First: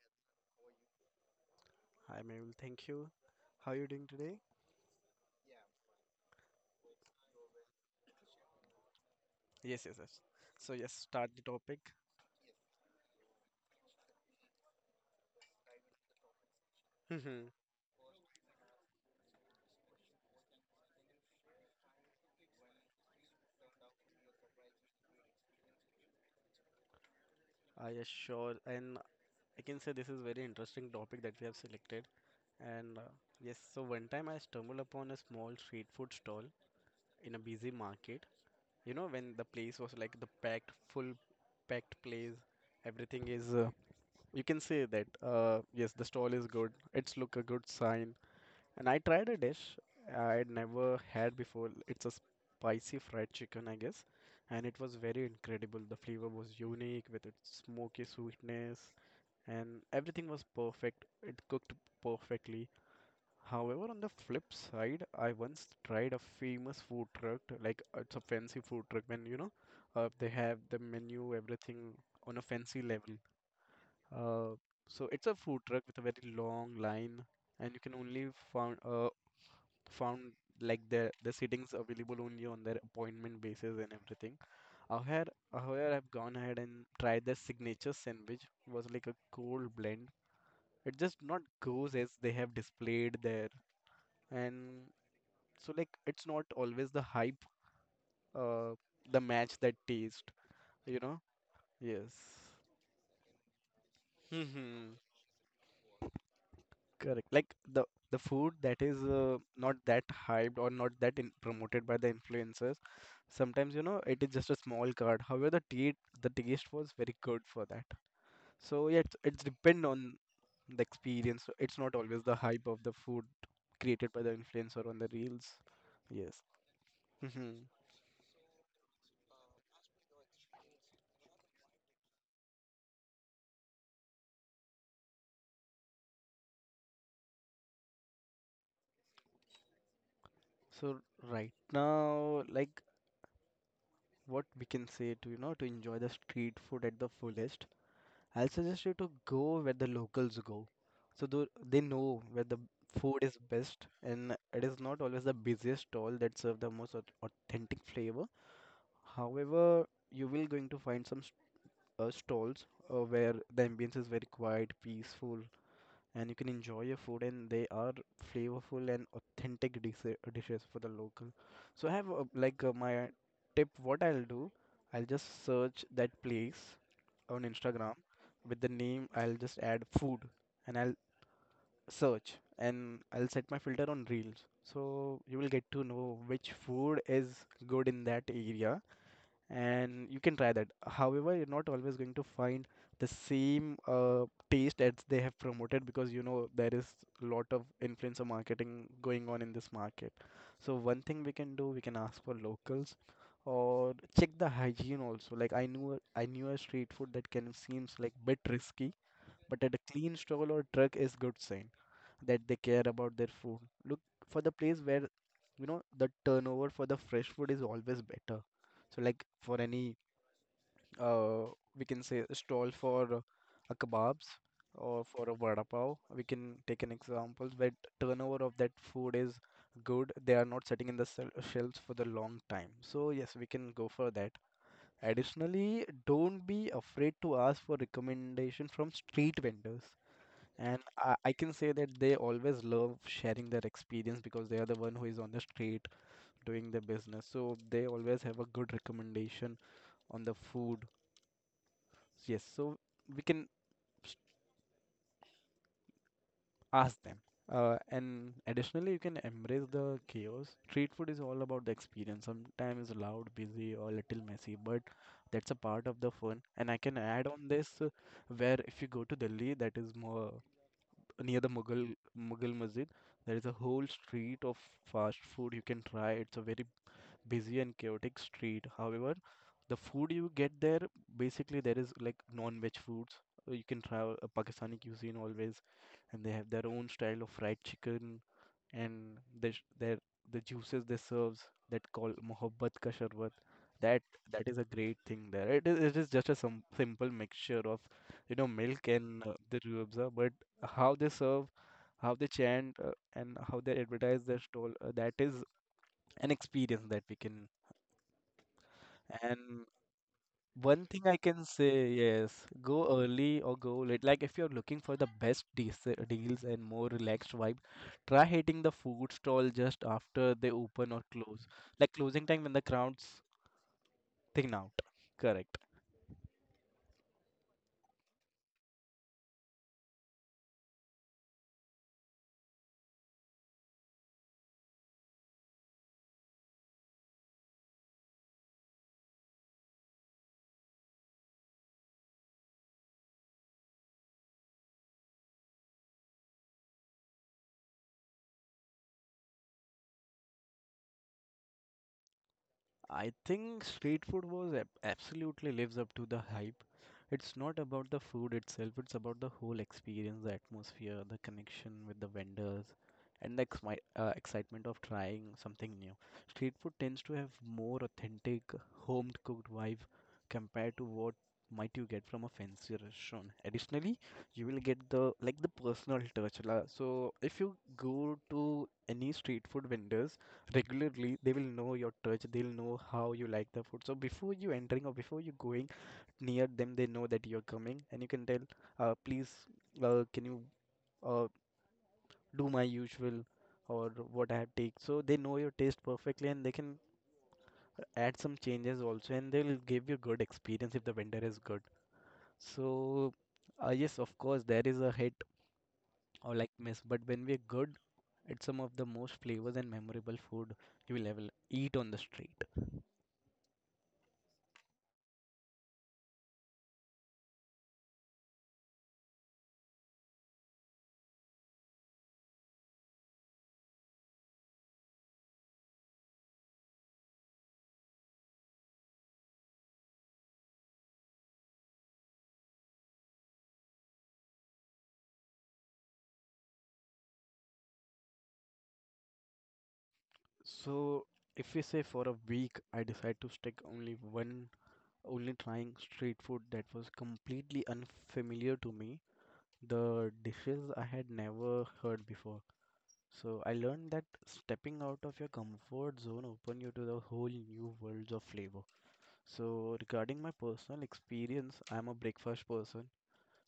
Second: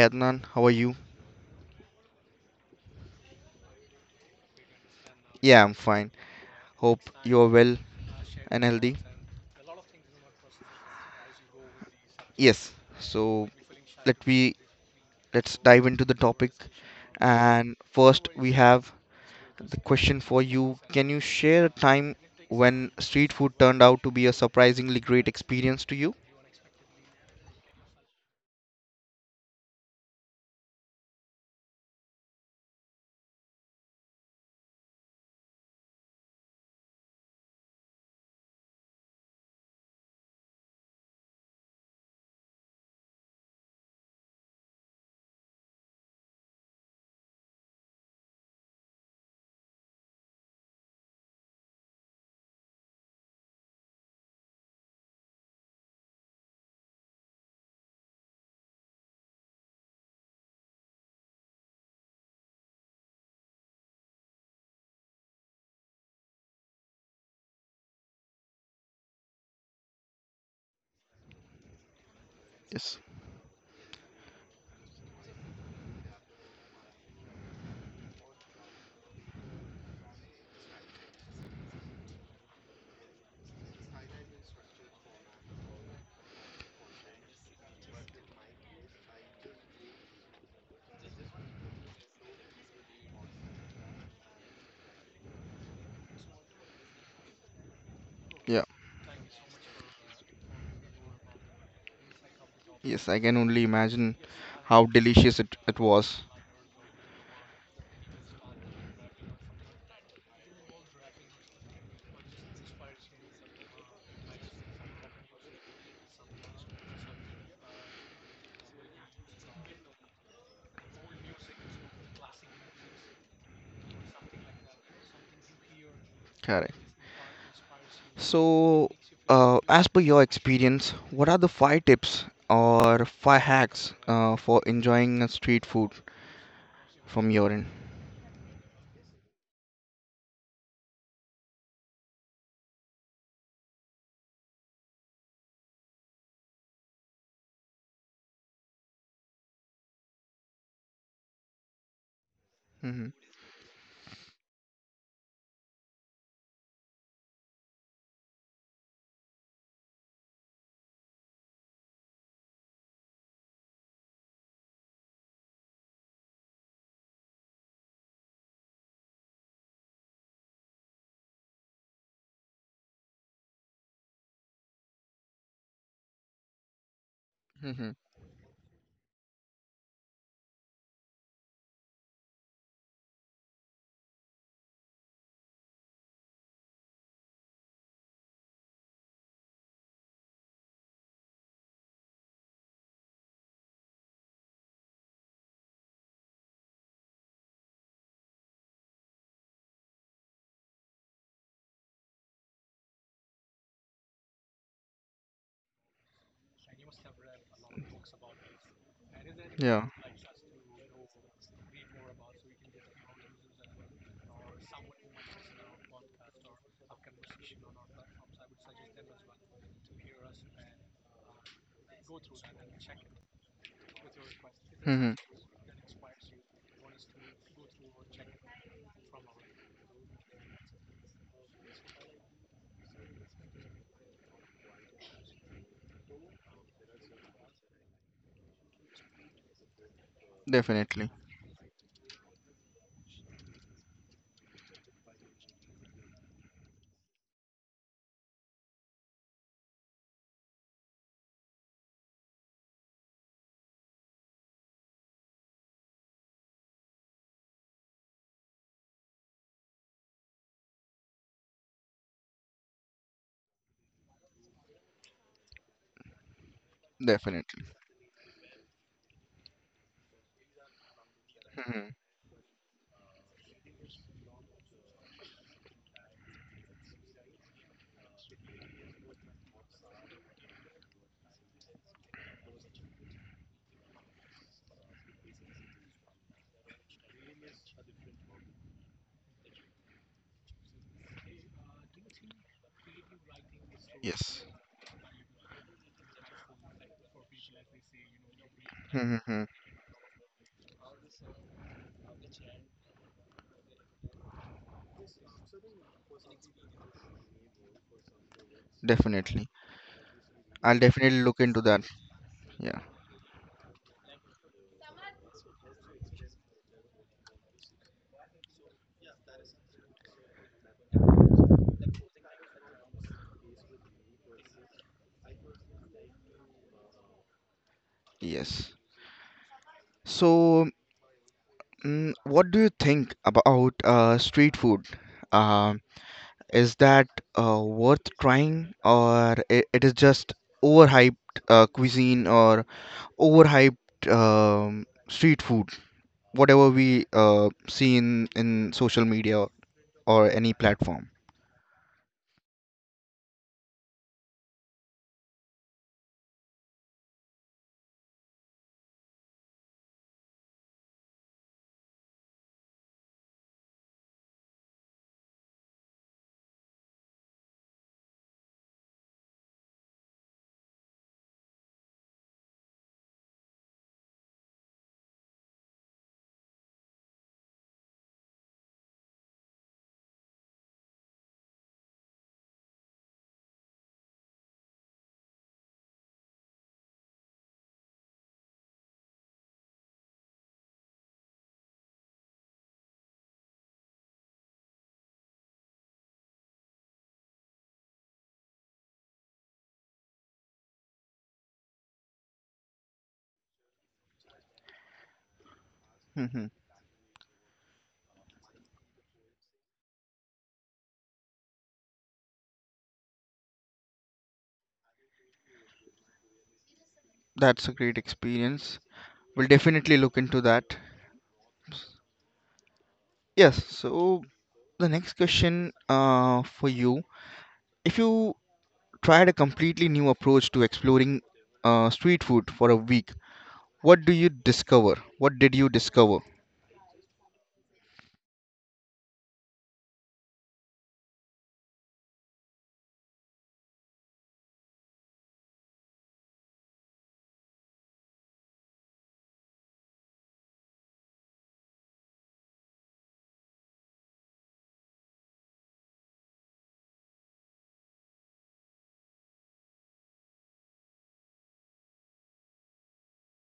Adnan, how are you? Hi, Mary. Thank you. How are you doing today? Yeah, I'm fine. Hope you are well and healthy. Yes, yes, yes. So, yes, start the topic. Yes. So, let we let's dive into the topic. I And first we have the question for you. Can you share a time when street food turned out to be a surprisingly great experience to you? assure, and I can say this is very interesting topic that we have selected. And uh, yes, so one time I stumbled upon a small street food stall in a busy market. You know, when the place was like the full packed place, everything is. You can say that. Yes, the stall is good. It's look a good sign. And I tried a dish I'd never had before. It's a spicy fried chicken, I guess. And it was very incredible. The flavor was unique with its smoky sweetness, and everything was perfect. It cooked perfectly. However, on the flip side, I once tried a famous food truck, like it's a fancy food truck, when you know, they have the menu, everything on a fancy Yes. level. Uh, so it's a food truck with a very long line, and you can only found uh, found like the sittings available only on their appointment basis and everything. However, I've gone ahead and tried the signature sandwich. It was like a cold blend. It just not goes as they have displayed there, and so like it's not always the hype, Yeah. uh, the match that taste. You know? Yes. Yes, I can only imagine how delicious it was. Correct. Like the food that is not that hyped or not that in promoted by the influencers. Sometimes you know it is just a small card. However, the taste was very good for that. So yeah, it's depend on the experience. So it's not always the hype of the food created by the influencer on the reels. Yes. Correct. hmm So, as per your experience, what are the five tips or five hacks for enjoying a street food from your end? So right now, like what we can say to you know to enjoy the street food at the fullest. I'll suggest you to go where the locals go. So they know where the Mm-hmm. food is best, and it is not always the busiest stall that serve the most authentic flavor. However, you will going to find some stalls where the ambience is very quiet, peaceful, and you can enjoy your food, and they are flavorful and authentic dishes for the local. So I have like my tip. What I'll do, I'll just search that place on Mm-hmm. Instagram with the name. I'll just add food and I'll search and I'll set my filter on reels. So you will get to know which food is good in that area and you can try that. However, you're not always going to find the same taste as they have promoted because you know there is a lot of influencer marketing going on in this market. So one thing we can do, we can ask for locals or check the hygiene also. Like I knew a street food that can seems like bit risky, but at Yeah. a clean stall or truck is good sign that they care about their food. Look for the place where you know the turnover for the fresh food is always better so like for any uh, we can say a stall for a kebabs or Mm-hmm. for a vada pav. We can take an example where turnover of that food is good. They are not sitting in the shelves for the long time. So yes, we can go for that. Additionally, don't be afraid to ask for recommendation from street vendors. And Definitely. I can say that they always love sharing their experience because they are the one who is on the street doing the business. So they always have a good recommendation on the food. Yes, so we can s- ask them. And additionally, you can embrace the chaos. Street food is all about the experience. Sometimes loud, busy, or a little messy, but that's a part of the fun. And I can add on Definitely. this where if you go to Delhi, that is more near the Mm-hmm. Mughal Masjid, there is a whole street of fast food you can try. It's a very busy and chaotic street. However, the food you get there, basically there is like non-veg foods. You can try Pakistani cuisine always, and they have their own style of fried chicken and the the juices they serves that call mohabbat ka sharbat. That Yes. that is a great thing there. It is just a some simple mixture of you know milk and Mm-hmm. the ruabza, but how they serve, how they chant, and how they advertise their stall, that is an experience that we can, Definitely. and I'll one thing I definitely look can into that. say, yes, Yeah. go early or go late. Like if you're looking for the best deals, deals and more relaxed vibe, try hitting the food stall just after they open or close. Like closing time when the crowd's thin out. Correct. Yes. So, mm, what do you think about street food? Uh, is that worth trying, or it is just overhyped cuisine or overhyped street food, whatever we see in social media or any platform? I think street food was absolutely lives up to the hype. It's not about the food itself, it's about the whole experience, the atmosphere, the connection with the vendors, and the exmi excitement of trying something new. Street food tends to have more authentic, home cooked vibe compared to what might you get from a fancy restaurant. Additionally, you will get the like the personal touch. So if you go to any street food vendors, regularly they will know your touch, they'll know how you like the food, so before you entering or before you going near them they know that you're coming and you can tell please can you uh, do my usual or what I have take, so they know your taste perfectly and they can add some changes also and they'll give you good experience if the vendor is good. So yes of course there is a hit or Hmm. like miss, but when we're good it's some of the most flavors and memorable food you will ever eat on the street. That's a great experience. We'll definitely look into that. Yes, so the next question for you, if you tried a completely new approach to exploring street food for a week, what do you discover? What did you discover? So if we say for a week, I decide to stick only one, only trying street food that was completely unfamiliar to me, the dishes I had never heard before. So I learned that stepping out of your comfort zone open you to the whole new worlds of flavor. So regarding my personal experience, I'm a breakfast person.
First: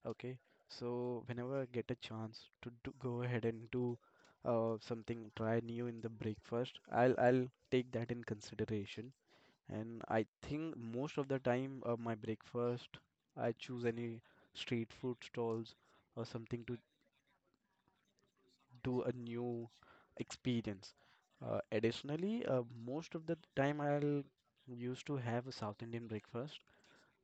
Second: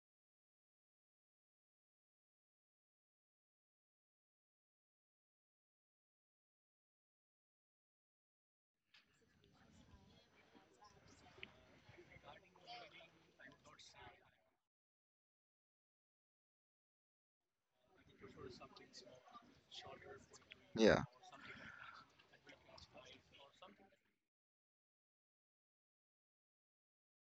Okay, so whenever I get a chance to do, go ahead and do something try new in the breakfast, I'll take that in consideration. And I think most of the time my breakfast, I choose any street food stalls or something to do a new experience. Yeah, Additionally, most of the time I'll used to have a South Indian breakfast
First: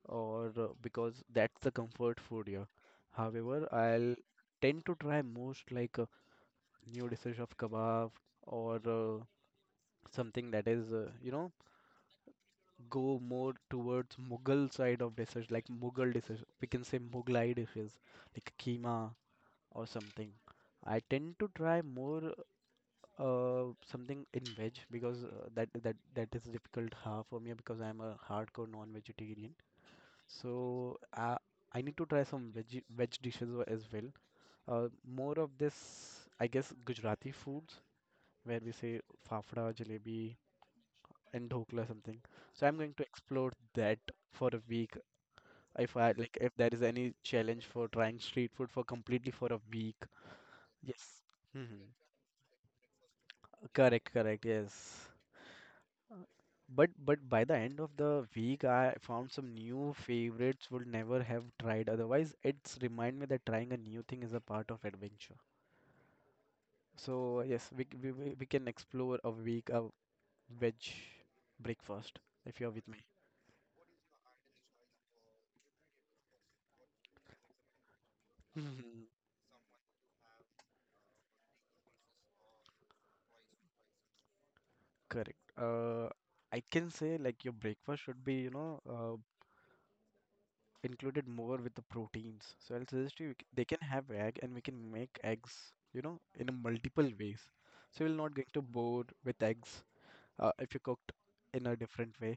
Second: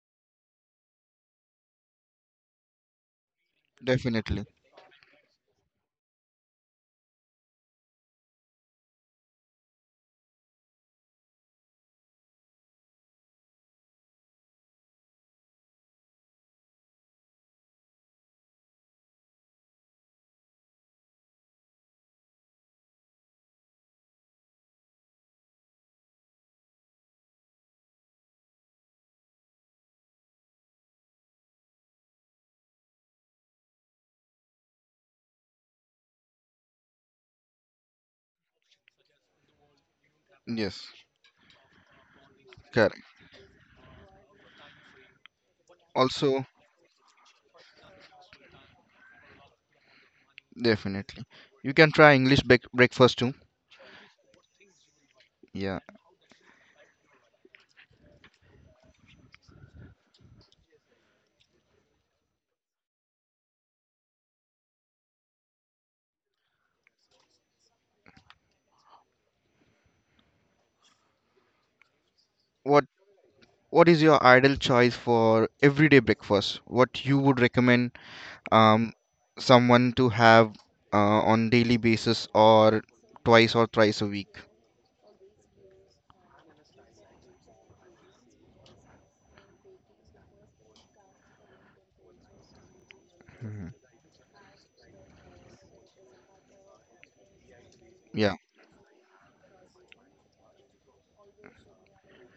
or because that's the comfort food here. However, I'll definitely. tend to try most like new dishes of kebab or something that is you know go more towards Mughal side of dishes like Mughal dishes. We can say Mughlai dishes like keema or something. I tend to try more something in veg because that is difficult half for me because I'm a hardcore non-vegetarian. So I need to try some veg dishes as well. More of this, I guess, Gujarati foods where we say fafda, jalebi, Yes, and dhokla something. So I'm going correct. to explore that for a week. If I like, Also, if there is any challenge for trying street food for completely for a week, yes. definitely. You hmm can try English breakfast too. Correct, correct, yes. Yeah. But by the end of the week, I found some new favorites would never have tried. Otherwise, it's remind me that trying a new thing is a part of adventure. So yes, we c- we can explore a week of veg breakfast if you're What with me. What is your ideal choice for everyday breakfast? What you would recommend um, Mhm. someone to have on daily basis or twice or thrice a week? Correct. I can say like your breakfast should be, you know, included more with the proteins. So I'll suggest you they can have egg and we can make eggs, you know, in a multiple ways. So we're not Yeah, going to bored with eggs, if you cooked in a different way.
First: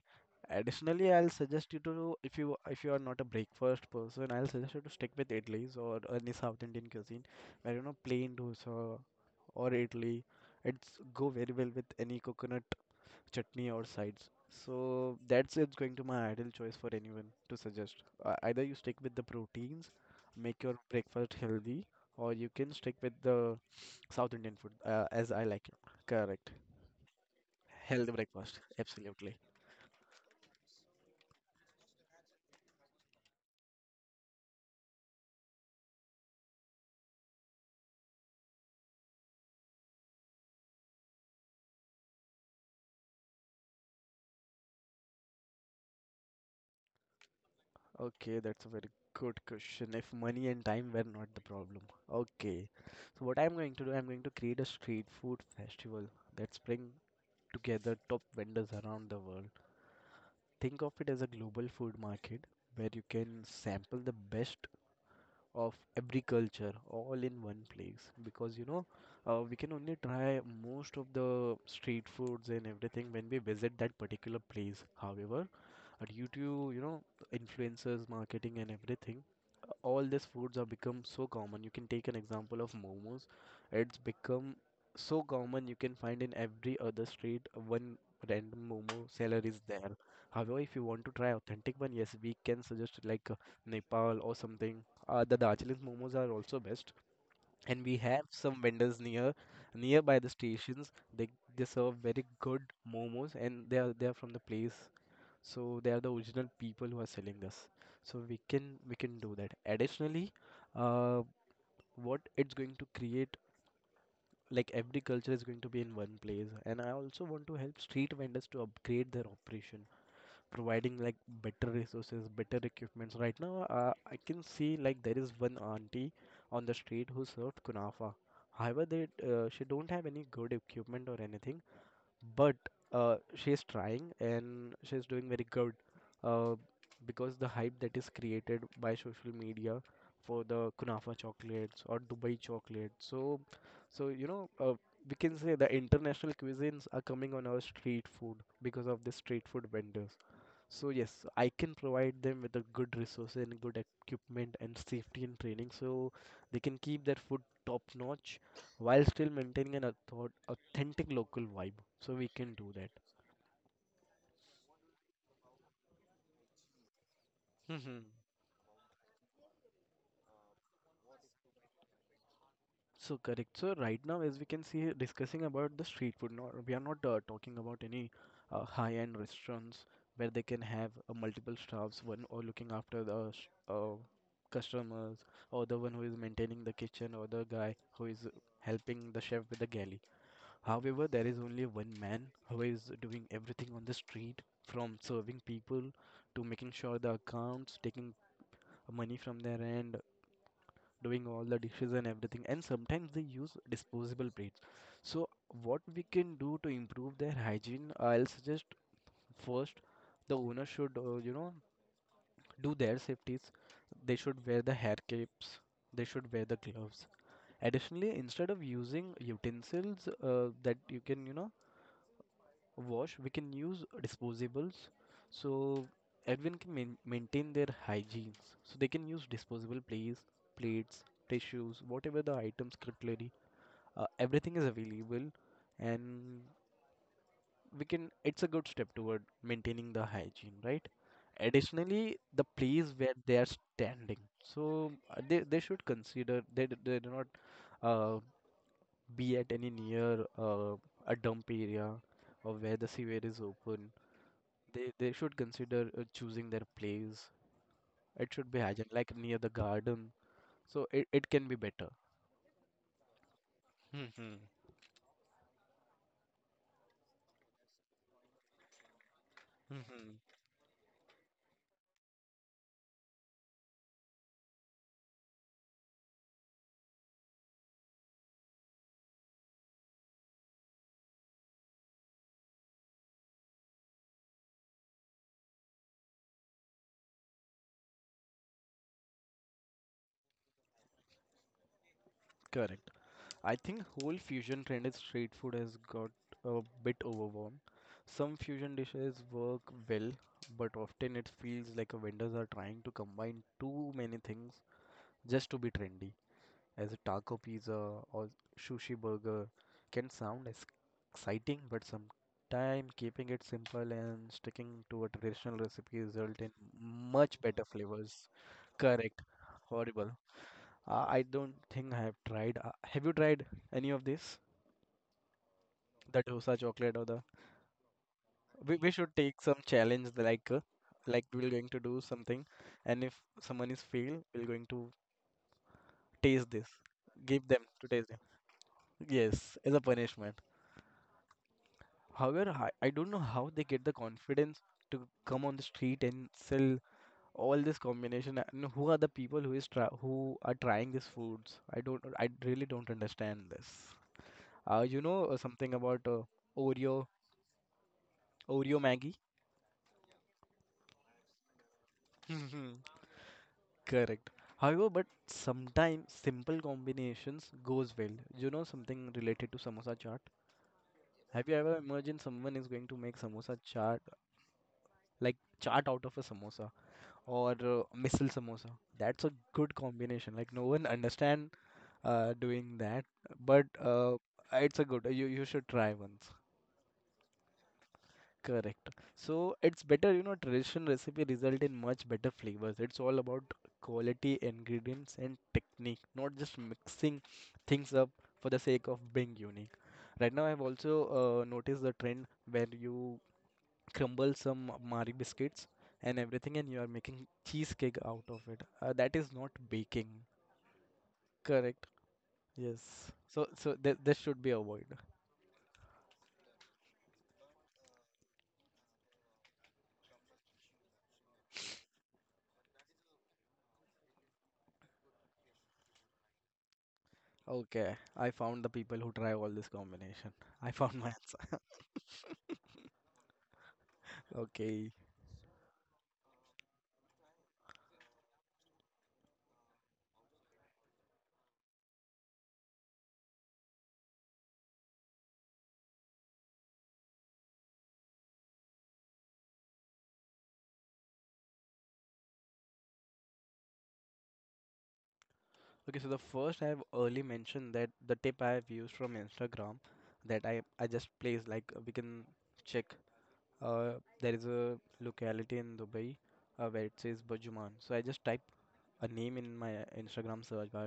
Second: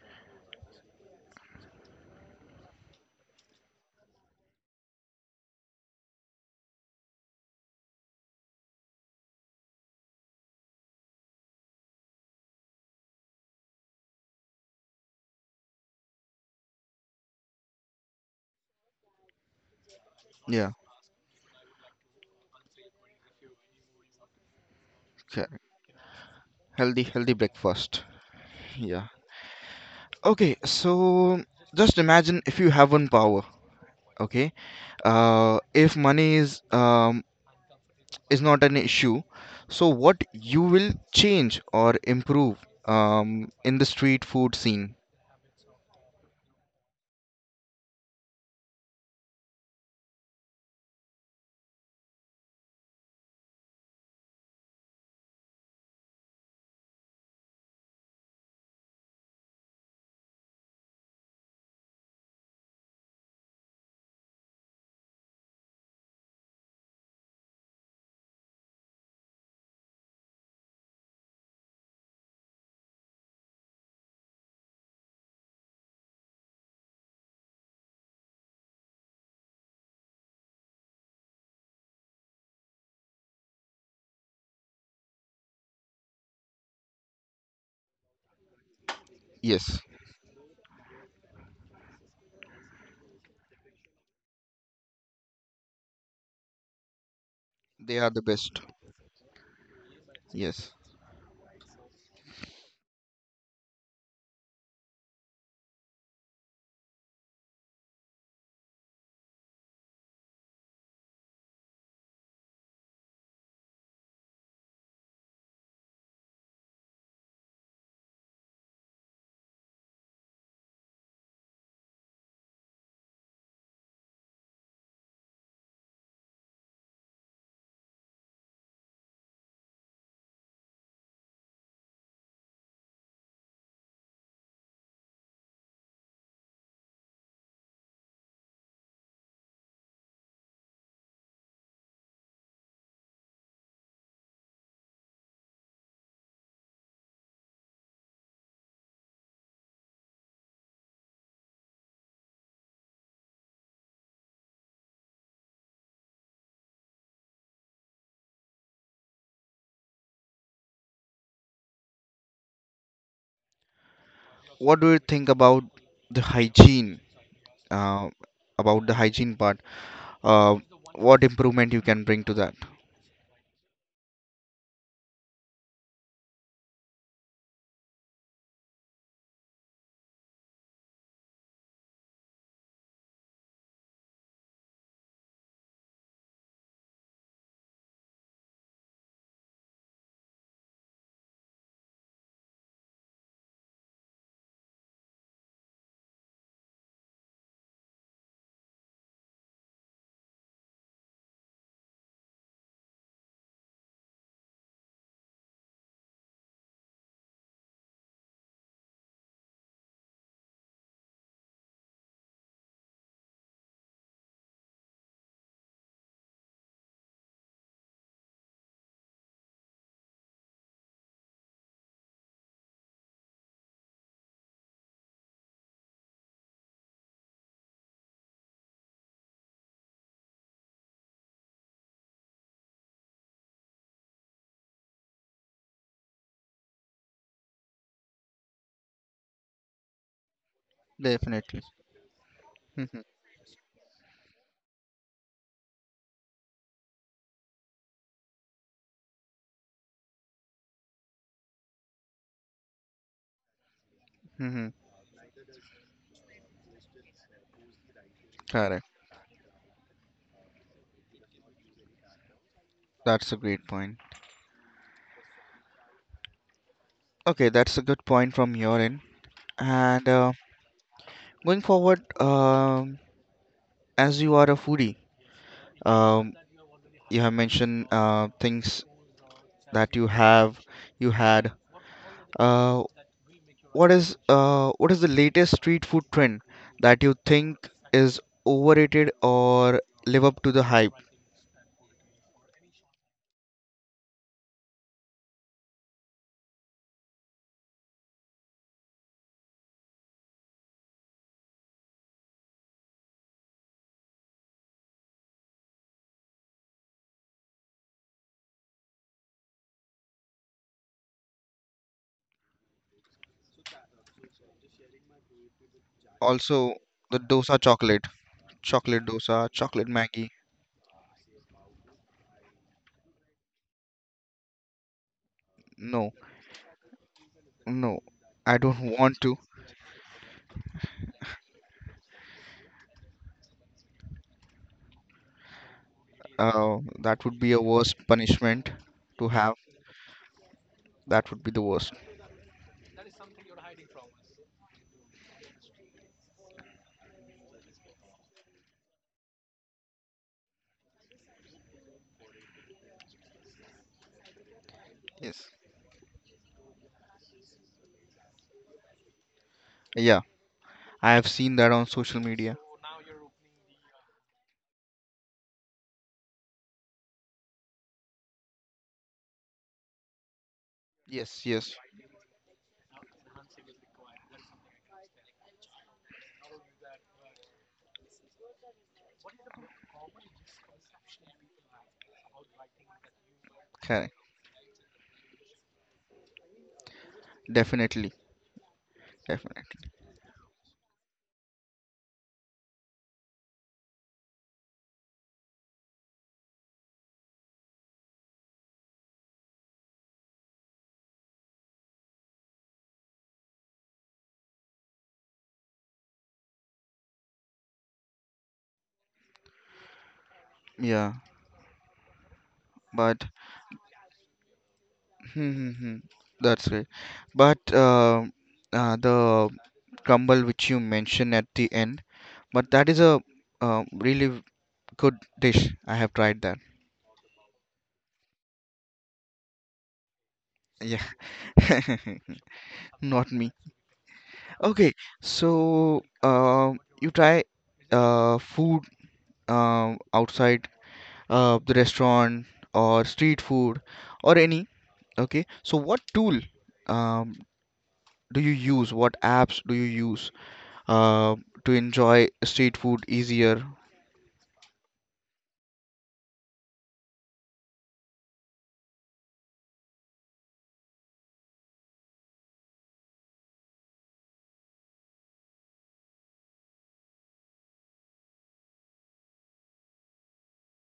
Additionally, I'll suggest you to if you are not a breakfast person, I'll suggest you to stick with idlis or any South Indian cuisine, where you know plain dosa or idli. It's go very well with any coconut chutney or sides. So that's it's going to my ideal choice for anyone to suggest. Either you stick with the proteins, make yeah, your breakfast healthy, or you can stick with the South Indian food as I okay. like it. Correct. Healthy, healthy breakfast. Healthy breakfast, Yeah. absolutely. Okay, so just imagine if you have one power, okay? If money is not an issue, so what you will change or improve in the street food scene? Okay, that's a very good question. If money and time were not the problem. Okay. So what I'm going to do, I'm going to create a street food festival that's bring together top vendors around the world. Think of it as a global food market where you can sample the best of every culture all in one place because we can only try most of the street foods and everything when we visit that particular place. However, But due to you know influencers marketing and everything, all these foods have become so common. You can take an example of momos. It's become so common, you can find in every other street one random momo seller is Yes, there. However, if you want to try authentic one, yes, we can suggest like Nepal or something. The Darjeeling momos are also best, and we they are the have some best. vendors nearby the Yes. stations. They serve very good momos, and they are from the place, so they are the original people who are selling this. So we can do that. Additionally, uh, what it's going to create, like every culture is going to be in one place. And I also want to help street vendors to upgrade their operation, providing like better resources, better equipments. Right now, I can see like there is one auntie on the street who served kunafa. However they uh, she don't have any good equipment or anything, but she's trying, and she's doing very good, uh, because the hype that is created by social media for the kunafa chocolates or Dubai chocolate. So we can say the international cuisines are coming on our street food because of the street food vendors. So yes, I can provide them with a good resource and good equipment and safety and training, so they can keep their food top notch while still maintaining an authentic local vibe. So we can do that. What do you think about the hygiene? Mhm. Uh, about the hygiene part. Uh, what improvement you can bring to that? So correct. So right now, as we can see, discussing about the street food. Not we are not talking about any high-end restaurants where they can have multiple staffs, one or looking after the customers, or the one who is maintaining the kitchen, or the guy who is helping the chef with the galley. However, there is only one man who is doing everything on the street, from serving people to making sure the accounts, taking money from their end, doing all the dishes and everything. And sometimes they use disposable plates. So, what we can do to improve their hygiene, I'll suggest first the owner should, do their safeties. They should wear the hair caps, they should wear the gloves. Additionally, instead of using utensils that you can, wash, we can use disposables, so everyone can maintain their hygienes. So they can use disposable plates, tissues, whatever the items, cutlery, everything is available. And we can, it's a good step toward maintaining the hygiene, right? Definitely. Additionally, the place where they are standing, so they should consider, they do not uh, be at any near a dump area or where the sewer is open. Mm-hmm. Mm-hmm. They should consider choosing their place. It should be hygienic, like near the garden, so it can be better. That's a great point. Mm-hmm. Okay, that's a good point from your end. And Mm-hmm. Going forward, as you are a foodie, um, you have mentioned things that you have, you had. Uh, what is what is the latest street food trend that you think is overrated or live up to the hype? Correct. I think whole fusion trend in street food has got a bit overwhelmed. Some fusion dishes work well, but often it feels like a vendors are trying to combine too many things just to be trendy. As a taco pizza or sushi burger can sound exciting, but sometimes keeping it simple and sticking to a traditional recipe result in Also, the much dosa better chocolate, flavors. chocolate Correct. dosa, chocolate Horrible. Maggie. I don't think I have tried. Have you tried any of this? No, The dosa chocolate or the? no, I We don't should want to. take some challenge like we're going to do something, and if someone is fail, we're going to taste this. That would Give be a them to worst taste them. punishment to have. Yes, as a punishment. That would be the worst. However, I don't know how they get the confidence to come on the street and sell all this combination. And who are the people who is try who are trying these foods? I don't. I really don't understand this. Yes. Something about Oreo, Oreo Maggie? Yeah, I have seen that on social media. Correct. However, but sometimes simple combinations goes well. You know something related to samosa chaat? Yes, Have you yes. ever imagined someone is going to make samosa chaat, like chaat out of a samosa? Or missile samosa. That's a good combination. Like no one understand doing that, but Okay. It's a good. You should try once. Definitely. Correct. So it's Definitely. better, you know, traditional recipe result in much better flavors. It's all about quality, ingredients, and technique, not just mixing things up for the sake of being unique. Right now, I've also noticed the trend where you crumble some Mari biscuits and everything, and you are making cheesecake out of it. That is not baking. Yeah, Correct. Yes. but So, so th this should be avoided. hmm, hmm, hmm. that's right. But the crumble which you mentioned at the end, but that is a really good dish. I have tried that. Okay, I found the people who try all this combination. I found Yeah, my answer. not me. Okay, Okay. so you try food outside the restaurant or street food or any. Okay, so what tool um, do you use, what apps do you use uh, to enjoy street food easier? Okay, so the first I have early mentioned that the tip I have used from Instagram, that I just placed like we can check. Uh, there is a locality in Dubai where it says Burjuman. So I just type a name in my Instagram search bar,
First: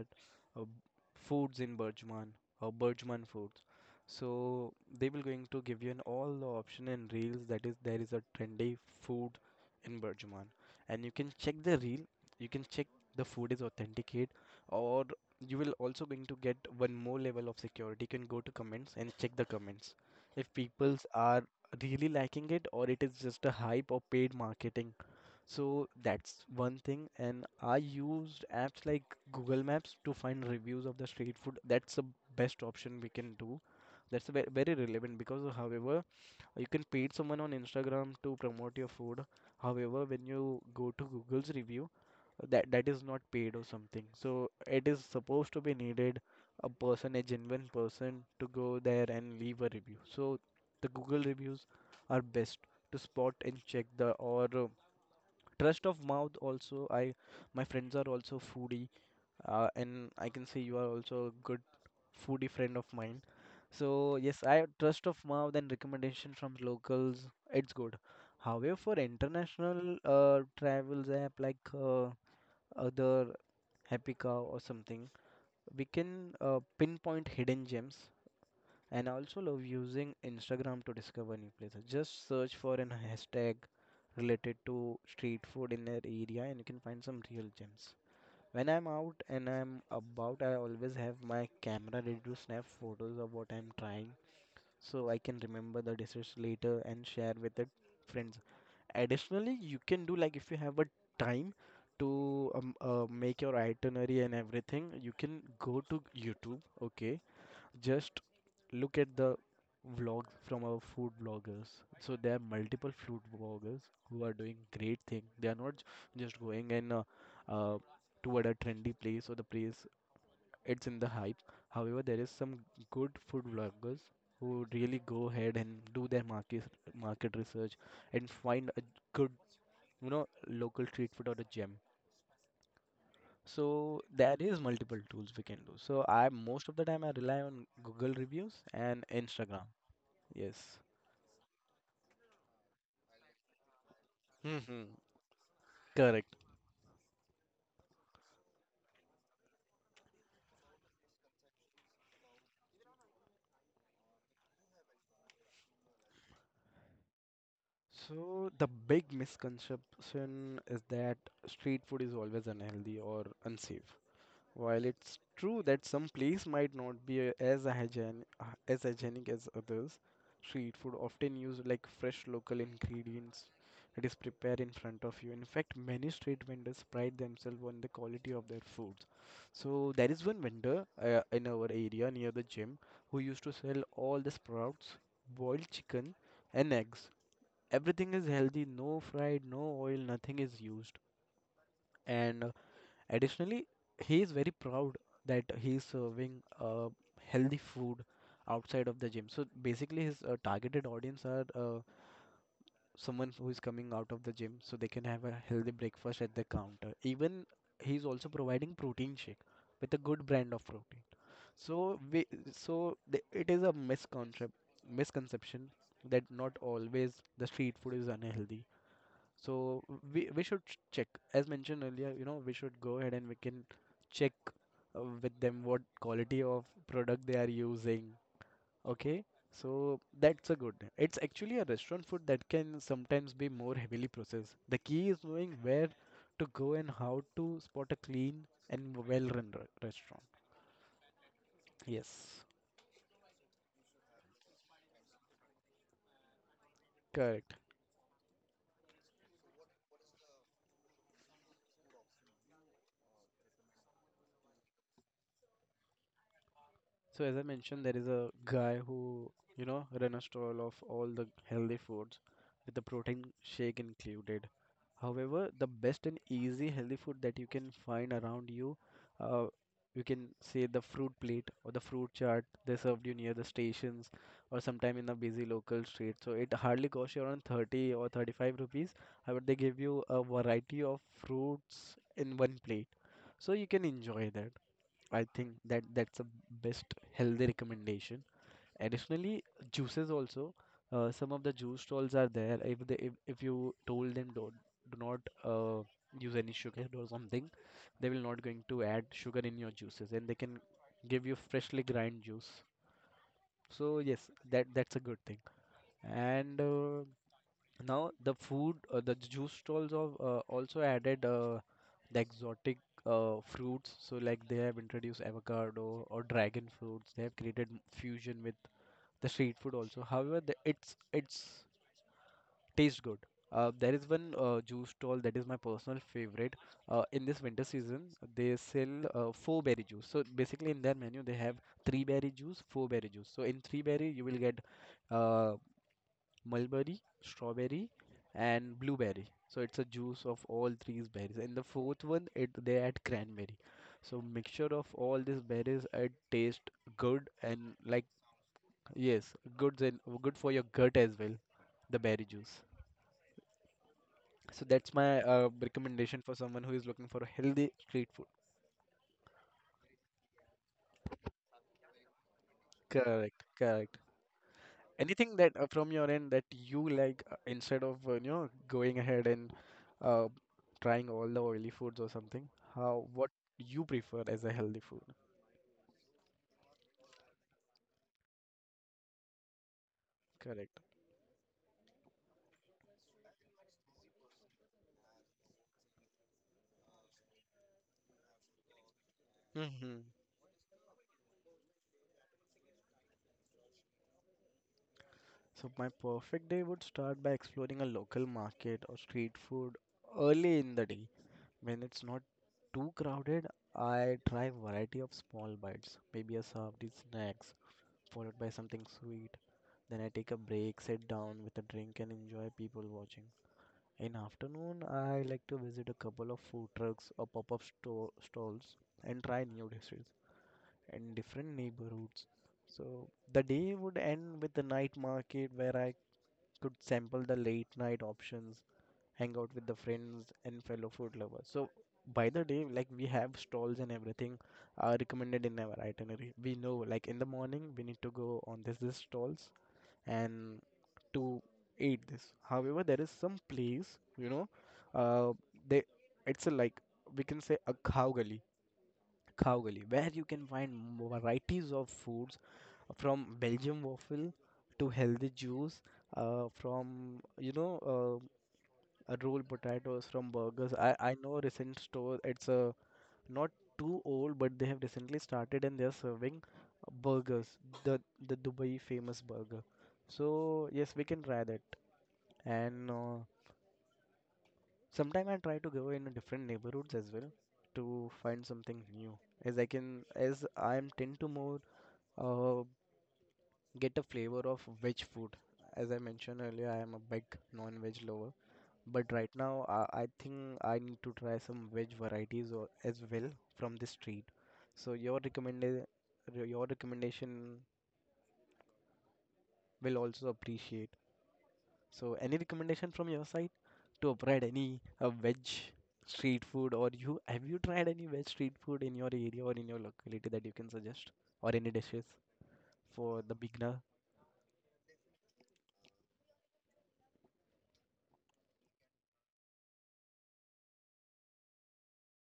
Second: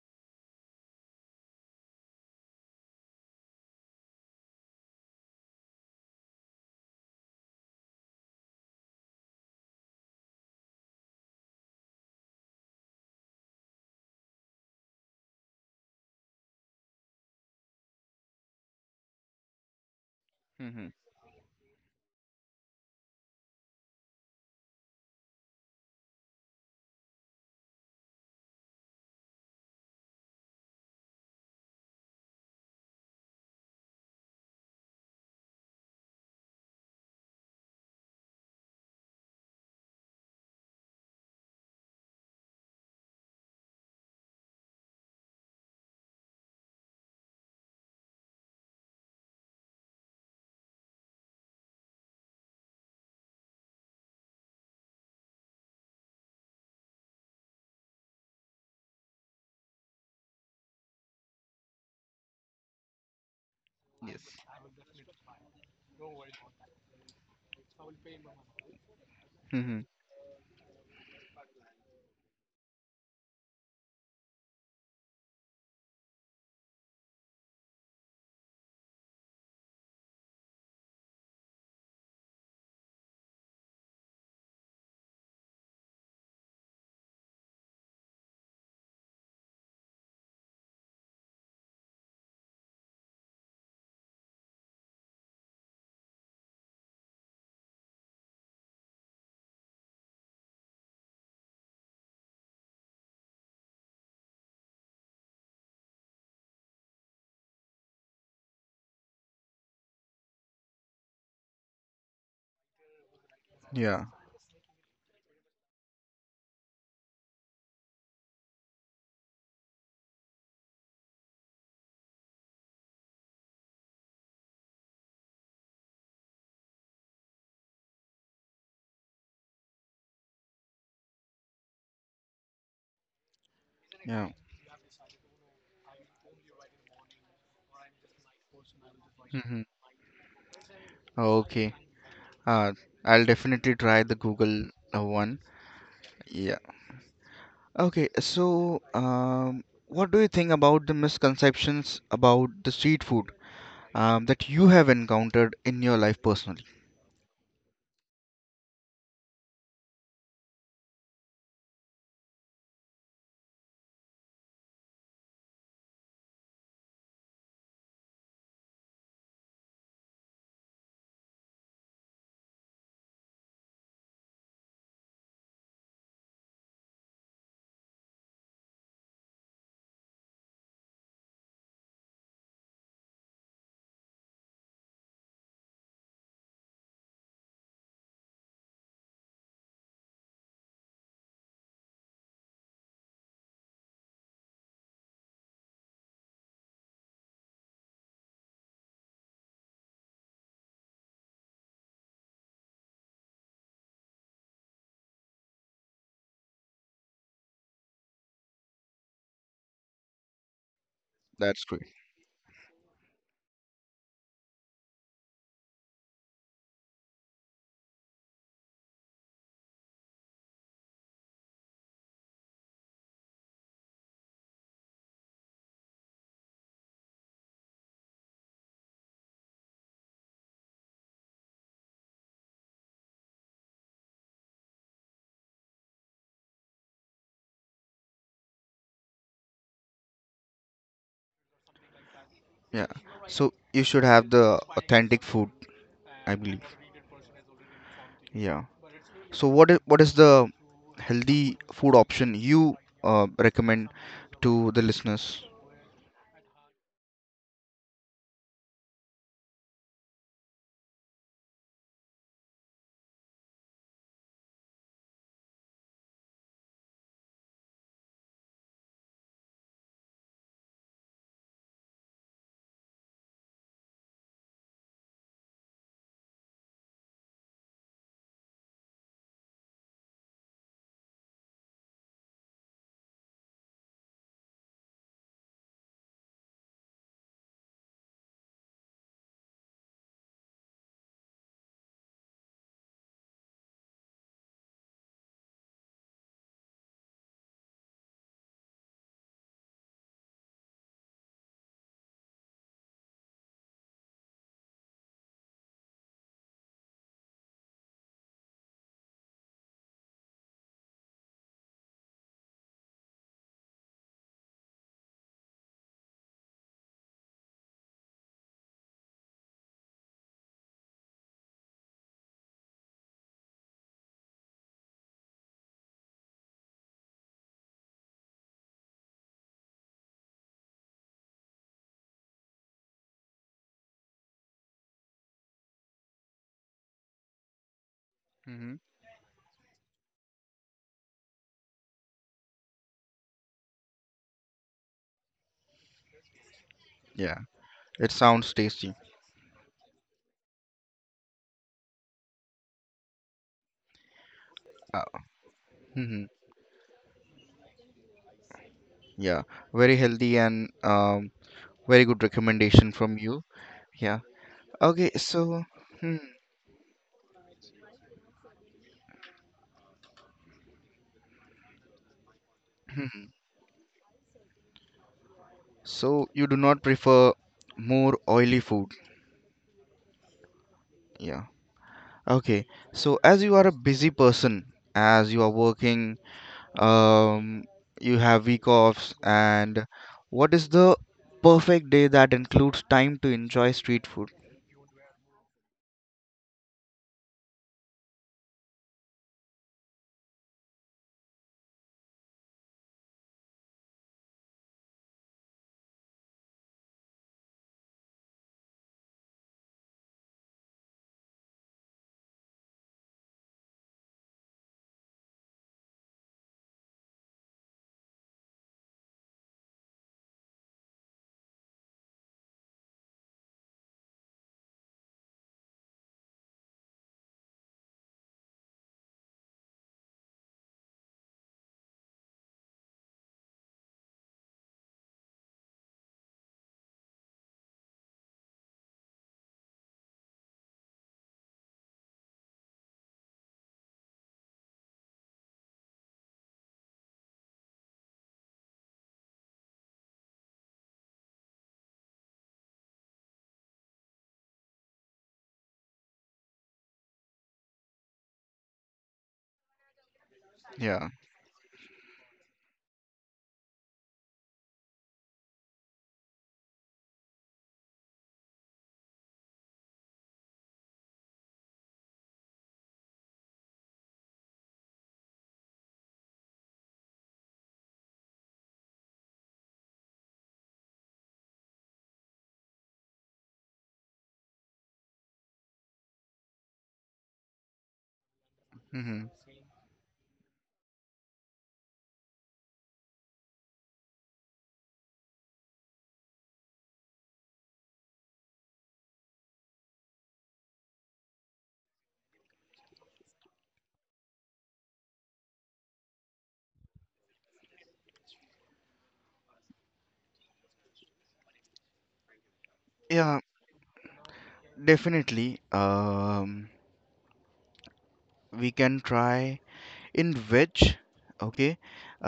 uh, foods in Burjuman or Burjuman foods. So they will going to give you an all the option in reels, that is there is a trendy food in Burjuman, and you can check the reel. You can check the food is authenticate, or you will also going to get one more level of security. You can go to comments and check the comments if Hmm. peoples are really liking it or it is just a hype or paid marketing. So that's one thing. And I used apps like Google Maps to find reviews of the street food. That's the best option we can do. That's very relevant because, however, you can paid someone on Instagram to promote your food. However, when you go to Google's review, that is not paid or something. So it is supposed to be needed a person, a genuine person, to go there and leave a review. So the Google reviews are best to spot and check the, or trust of mouth also. I, my friends are also foodie, and I can say you are also a good foodie friend of mine. So Yes. yes, I trust of mouth and recommendation from locals. It's good. However, for Mm-hmm. international travels, app like other Happy Cow or something, we can pinpoint hidden gems. And I also love using Instagram to discover new places. Just search for an hashtag related to street food in that area, and you can find some real gems. When I'm out and I'm about, I always have my camera ready to snap photos of what I'm trying, so I can remember the dishes later and share with the friends. Additionally, you can do like if you have a time to make your itinerary and everything, you can go to YouTube, okay? Just look at the vlogs from our food bloggers. So there are multiple food bloggers Yeah. who are doing great thing. They are not just going and uh, toward a trendy place or the place it's in the hype. However, there is some good food vloggers who really go ahead and do their market research and find a good, you know, local street food or a gem. So Yeah. there is multiple tools we can do. So I, most of the time I rely on Google reviews and Mm-hmm. Instagram. Yes. Okay. Uh, I'll definitely try the Google Mm-hmm. One. Correct. Yeah. Okay. So, what do you think about the misconceptions about the street food that you have encountered in your life personally? So the big misconception is that street food is always unhealthy or unsafe. While it's true that some place might not be as hygienic as others, street food often use like fresh local ingredients that is prepared in front of you. In fact, many street vendors pride themselves on the quality of their foods. So there is one vendor in our area near the gym who used to sell all the sprouts, boiled chicken, and eggs. Everything is healthy, no fried, no oil, nothing is used. And additionally, he is very proud that he is serving healthy food outside of the gym. So basically, his targeted audience are someone who is coming out of the gym, so they can have a healthy breakfast at the counter. Even he is also providing protein shake with a good brand of protein. That's great. So we, so the, it is a misconception that not always the street food is unhealthy. So we should check. As mentioned earlier, you know, we should go ahead and we can check with them what quality of product they are using. Okay, so that's a good. It's actually a restaurant food that can sometimes be more heavily processed. The key is knowing where to go and how to spot a clean and well-run restaurant. Yes, Yeah. So you should have the authentic food, I believe. correct. Yeah. So what is the healthy food option you recommend to the listeners? So as I mentioned, there is a guy who, you know, run a stall of all the healthy foods with the protein shake included. However, the best and easy healthy food that you can find around you, uh, you can say the fruit plate or the fruit chart they served you near the stations or sometime in a busy local street. So it hardly costs you around 30 or 35 rupees. However, they give you a variety of fruits in one plate. So you can enjoy that. I think that's a best healthy recommendation. Additionally, juices also. Some of the juice stalls are there. If they if you told them don't do not use any sugar or something, they will not going to add sugar in your juices, and they can give you freshly grind juice. So yes, that's a good thing. And Now the food, the juice stalls of also added the exotic fruits. So like they have introduced avocado or dragon fruits. They have created fusion with the street food also. However, the, it's tastes good. There is one juice stall that is my personal favorite. In this winter season, they sell four berry juice. So basically, in their menu, they have three berry juice, four berry juice. So in three berry, you will get uh, mulberry, strawberry, Mm-hmm. and blueberry. So it's a juice of all three berries. And the fourth one, it they add cranberry. So mixture of all these berries, it taste good Yeah. and like It sounds tasty. yes, good and good for your gut as well. The berry juice. So that's Uh, my recommendation Mm-hmm. for someone who is looking for a healthy street food. Yeah, very healthy and very good recommendation from Correct, you. correct. Yeah. Okay, Anything that so from your hmm, end that you like instead of you know going ahead and uh, trying all the oily foods or something how hmm. what you prefer as a healthy food So you do not prefer more oily food. correct. Yeah. Okay. So as you are a busy person, as you are working, um, you have week offs, and Hmm. what is the perfect day that includes time to enjoy street food? So my perfect day would start by exploring a local market or street food early in the day when it's not too crowded. I try variety of small bites, maybe a savory snacks followed by something sweet. Then I take a break, sit down with a drink and enjoy people watching. In afternoon, I like to visit a couple of food trucks or pop-up store stalls and try new dishes in different neighborhoods. So the day would end with the night market where I could sample the late night options, hang out with the friends and fellow food lovers. So by the day, like we have stalls and everything are recommended in our itinerary. We know like in the morning we need to go on this stalls and to aid this. However, there is some place, you know, uh, they it's a like we can say a cow gully, where you can find varieties of foods from Belgium waffle to healthy juice, from you know, rolled potatoes from burgers. I Yeah. I know recent store. It's a not too old, but they have recently started and they are serving burgers, the the Dubai famous burger. So yes, we can try that and. Sometime I try to go in different neighborhoods as well to find something new, as I am tend to more uh, get a flavor of veg food. As I mentioned earlier, I am a big non-veg lover, but Mm-hmm. right now I think I need to try some veg varieties or, as well from the street. So your recommendation, your recommendation will also appreciate. So, any recommendation from your side to upgrade any veg street food, or you have you tried any veg street food in your area or in your locality that you can suggest, or any dishes for the Yeah, beginner? definitely. We can try. In which Okay,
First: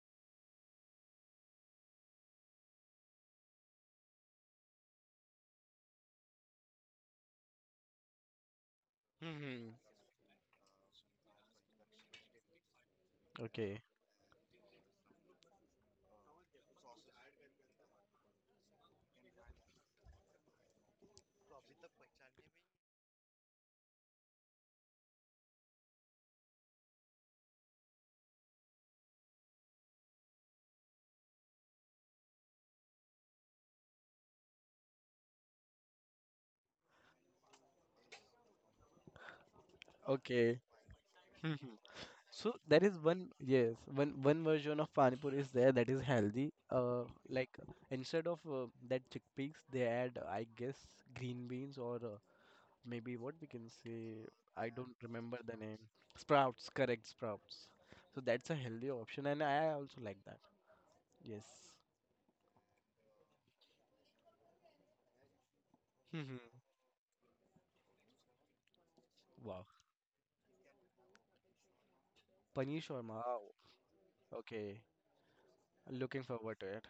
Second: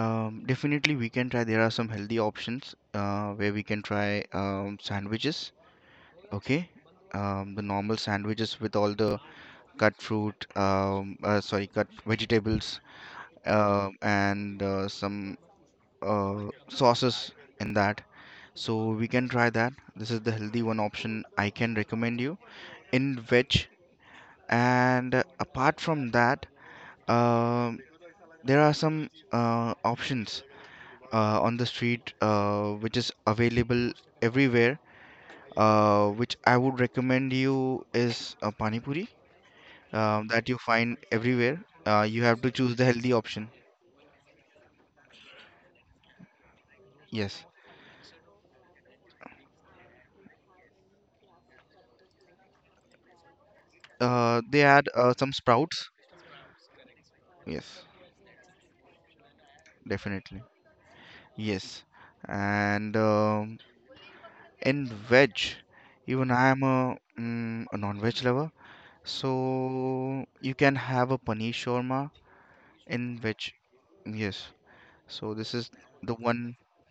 definitely we can try. There are some healthy options where we can try sandwiches. Okay, the normal sandwiches with all the Hmm. cut fruit, sorry, cut vegetables, Okay, and some sauces in that. So we can try that. This is the healthy one option I can recommend you in veg. And apart from that, um, there are some options on the street which is available everywhere, which I would recommend you is a pani puri, that okay. you find everywhere. Mhm. You have to So choose there the is healthy one option. yes one one version of pani puri is there that is healthy. Yes, Like instead of that chickpeas, they add I guess green beans or maybe what we can say they I add don't some remember the name. sprouts. Sprouts, correct, sprouts. Yes, So that's a healthy option and I also like that. definitely. Yes. Yes. And in veg, even I am a, mm, a non-veg lover. So Wow, you can have a paneer shawarma paneer in shawarma, veg. wow. Yes, Okay, so this is the looking one. forward to it.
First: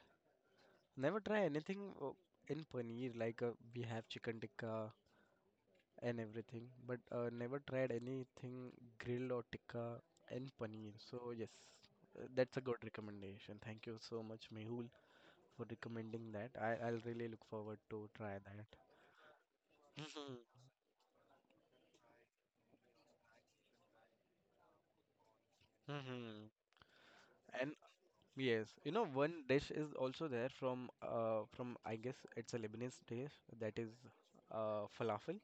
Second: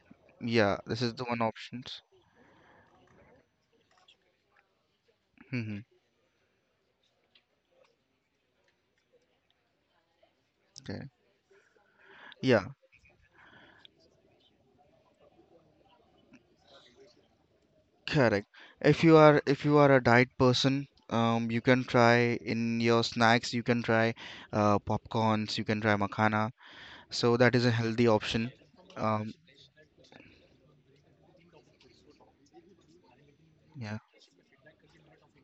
Yeah, this is Never the try one anything options. In paneer like we have chicken tikka Hmm. and everything but never tried anything grilled or tikka and paneer, Okay. so yes that's a Yeah, good recommendation, thank you so much Mehul for recommending that. I'll really look forward to try correct. that. If you are, if you are a diet Mm-hmm. person, you can try in your snacks. You can try popcorns. You can try Mm-hmm. makhana. So that is a And healthy option. yes, you know, Um, one dish is also there from I guess it's a Lebanese dish that is yeah, falafel.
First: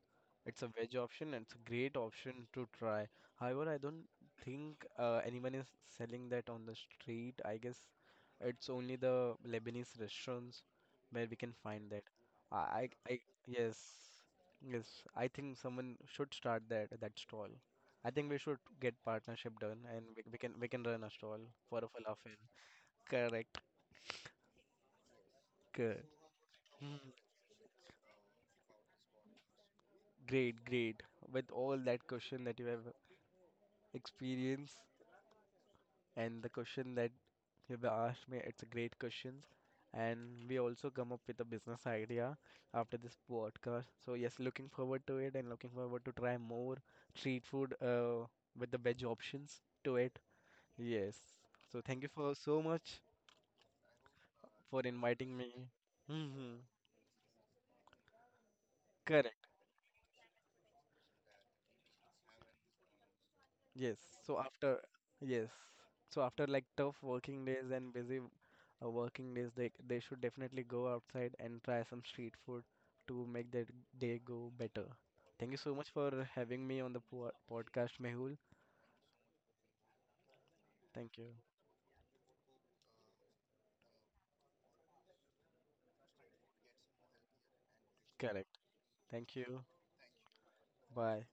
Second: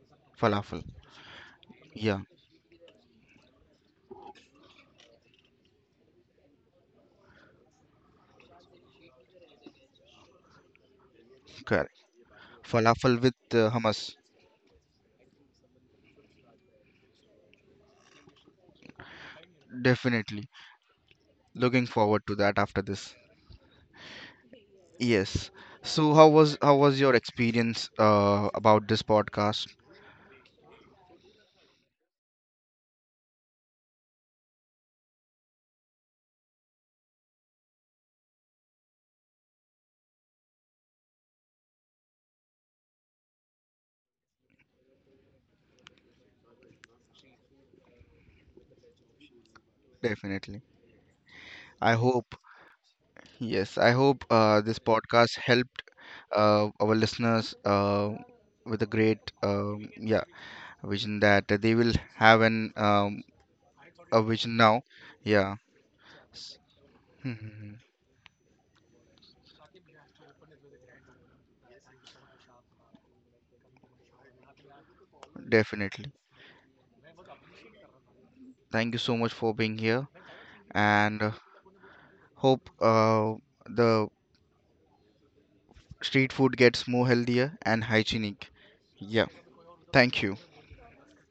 It's a falafel. veg option and it's a great Yeah, option to try. However, I don't think anyone is selling that on the street. I guess it's only the Lebanese restaurants where we can find correct. that. I Falafel with yes, hummus. yes. I think someone should start that stall. I think we should get partnership done and we, we Definitely. can we can run a stall for a Looking forward falafel. to that after this. Correct. Yes. Good. So how was your experience about this podcast? Great, great. With all that question that you have experienced and the question that you've asked me, it's a great question. And we also come up with a business idea after this podcast. So yes, looking forward to it and looking forward to try more street food with the veg options to it. Definitely. Yes. So I thank you for hope. so much Yes, I hope this for inviting podcast me. helped Hmm. Our listeners with a great Correct. Yeah vision that they will have an Yes. a So vision after now. yes. Yeah, So after S- like tough working days Mhm. and busy working days, they should definitely go outside and try some street food to make their day go better. Thank you so much for Definitely. having me on the po podcast, Mehul. Thank you so much for being here, Thank and you. hope the street food gets more healthier and Correct. hygienic. Yeah, Thank you. thank you. Bye.